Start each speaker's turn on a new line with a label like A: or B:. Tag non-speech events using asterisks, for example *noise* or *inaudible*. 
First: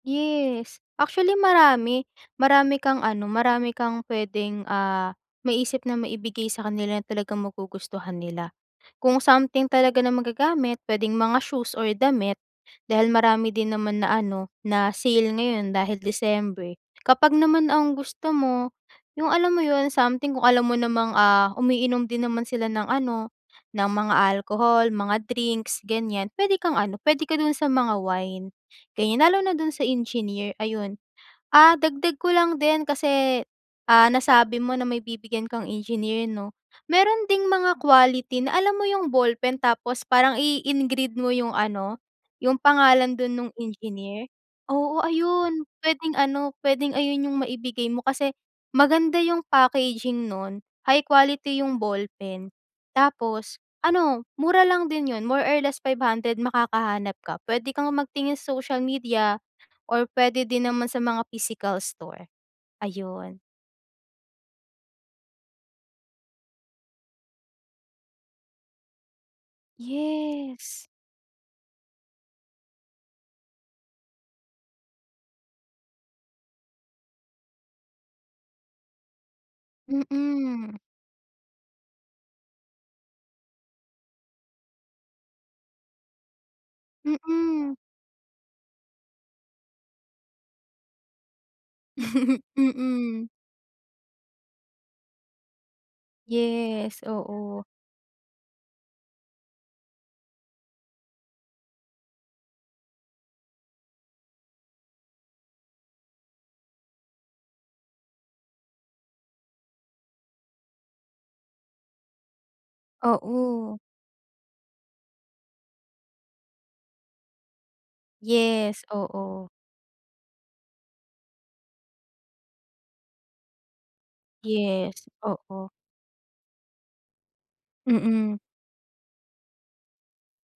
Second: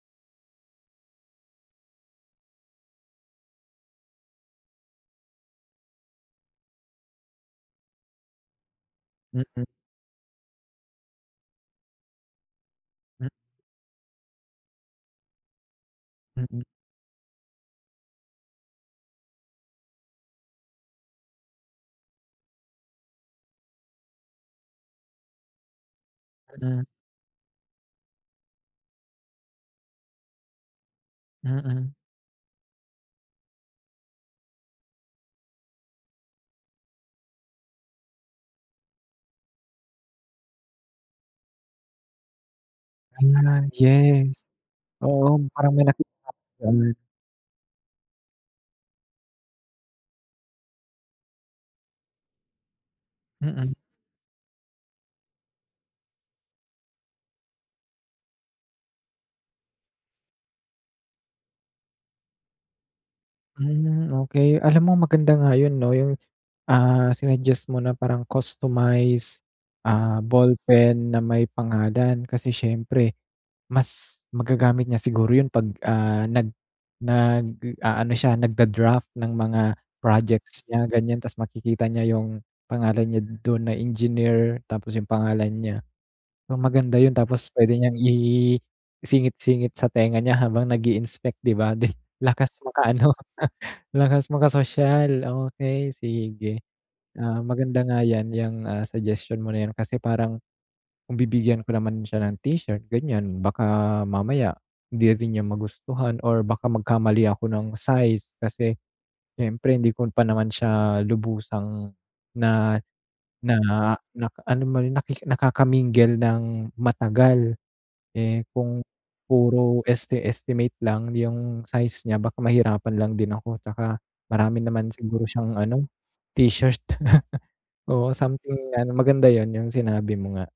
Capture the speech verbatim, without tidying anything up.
A: Yes. Actually marami marami kang ano, marami kang puwedeng, ah, maisip na maibigay sa kanila na talagang magugustuhan nila. Kung
B: Mm.
A: something talaga na magagamit, puwedeng mga shoes or damit, dahil
B: Hmm.
A: marami din naman na ano, na sale ngayon dahil
B: Mm.
A: December. Kapag naman ang gusto mo, 'yung alam mo 'yun, something kung alam mo namang, ah, umiinom din naman sila ng ano, ng mga alcohol, mga drinks ganiyan, puwede kang
B: Mhm.
A: ano, puwede ka dun sa mga wine, ganiyan. Lalo na dun sa engineer, ayun. Ah,
B: Mm.
A: dagdag ko lang din kasi, ah, nasabi mo na may bibigyan kang engineer 'no. Meron ding mga quality, na alam mo 'yung ballpen tapos parang i-i-engrave mo 'yung ano, 'yung pangalan dun nung
B: Ah,
A: engineer.
B: yes.
A: Oo,
B: Oo,
A: ayun,
B: parang may nakita
A: puwedeng ano,
B: akong
A: puwedeng
B: ganun.
A: ayun 'yung maibigay mo, kasi maganda 'yung packaging nun, high quality 'yung ballpen, tapos
B: Mm.
A: ano mura lang din 'yun, more or less five hundred makakahanap ka. Puwede kang magtingin sa social media or puwede din naman sa mga physical store, ayun.
B: Hmm, okey. Alam mo maganda nga 'yun 'no, 'yung, ah, sinuggest mo na parang customized, ah,
A: Yes.
B: ballpen na may pangalan. Kasi siyempre mas magagamit niya siguro 'yun pag, ah, nag nag-aano siya, nag-da-draft ng mga projects
A: Mm.
B: niya, ganiyan, ta's makikita niya 'yung pangalan niya dun na engineer, tapos 'yung pangalan niya. Maganda 'yun, tapos
A: Mm.
B: puwede niyang i i-singit-singit sa tenga niya habang nag-i-inspect, 'di ba.
A: *chuckles*
B: Lakas maka ano,
A: Mm.
B: lakas makasosyal okey, sige.
A: Yes,
B: Oo
A: oo.
B: maganda nga 'yan, 'yang, ah, suggestion mo na 'yan kasi parang, kung bibigyan ko naman siya ng t-shirt, ganiyan, baka mamaya hindi rin niya magustuhan or baka magkamali ako ng size, kasi siyempre hindi ko pa naman siya lubusang na na
A: Oo.
B: na alam mo yun, na nakaka-mingle ng matagal. Eh, kung
A: Yes, oo.
B: puro esti-estimate lang 'yung size niya baka mahirapan lang din ako, 'tsaka marami naman
A: Yes,
B: siguro siyang
A: oo.
B: ano t-shirt. *laughs* Oo,
A: Mm.
B: something na ano, maganda 'yun,'yung sinabi mo nga.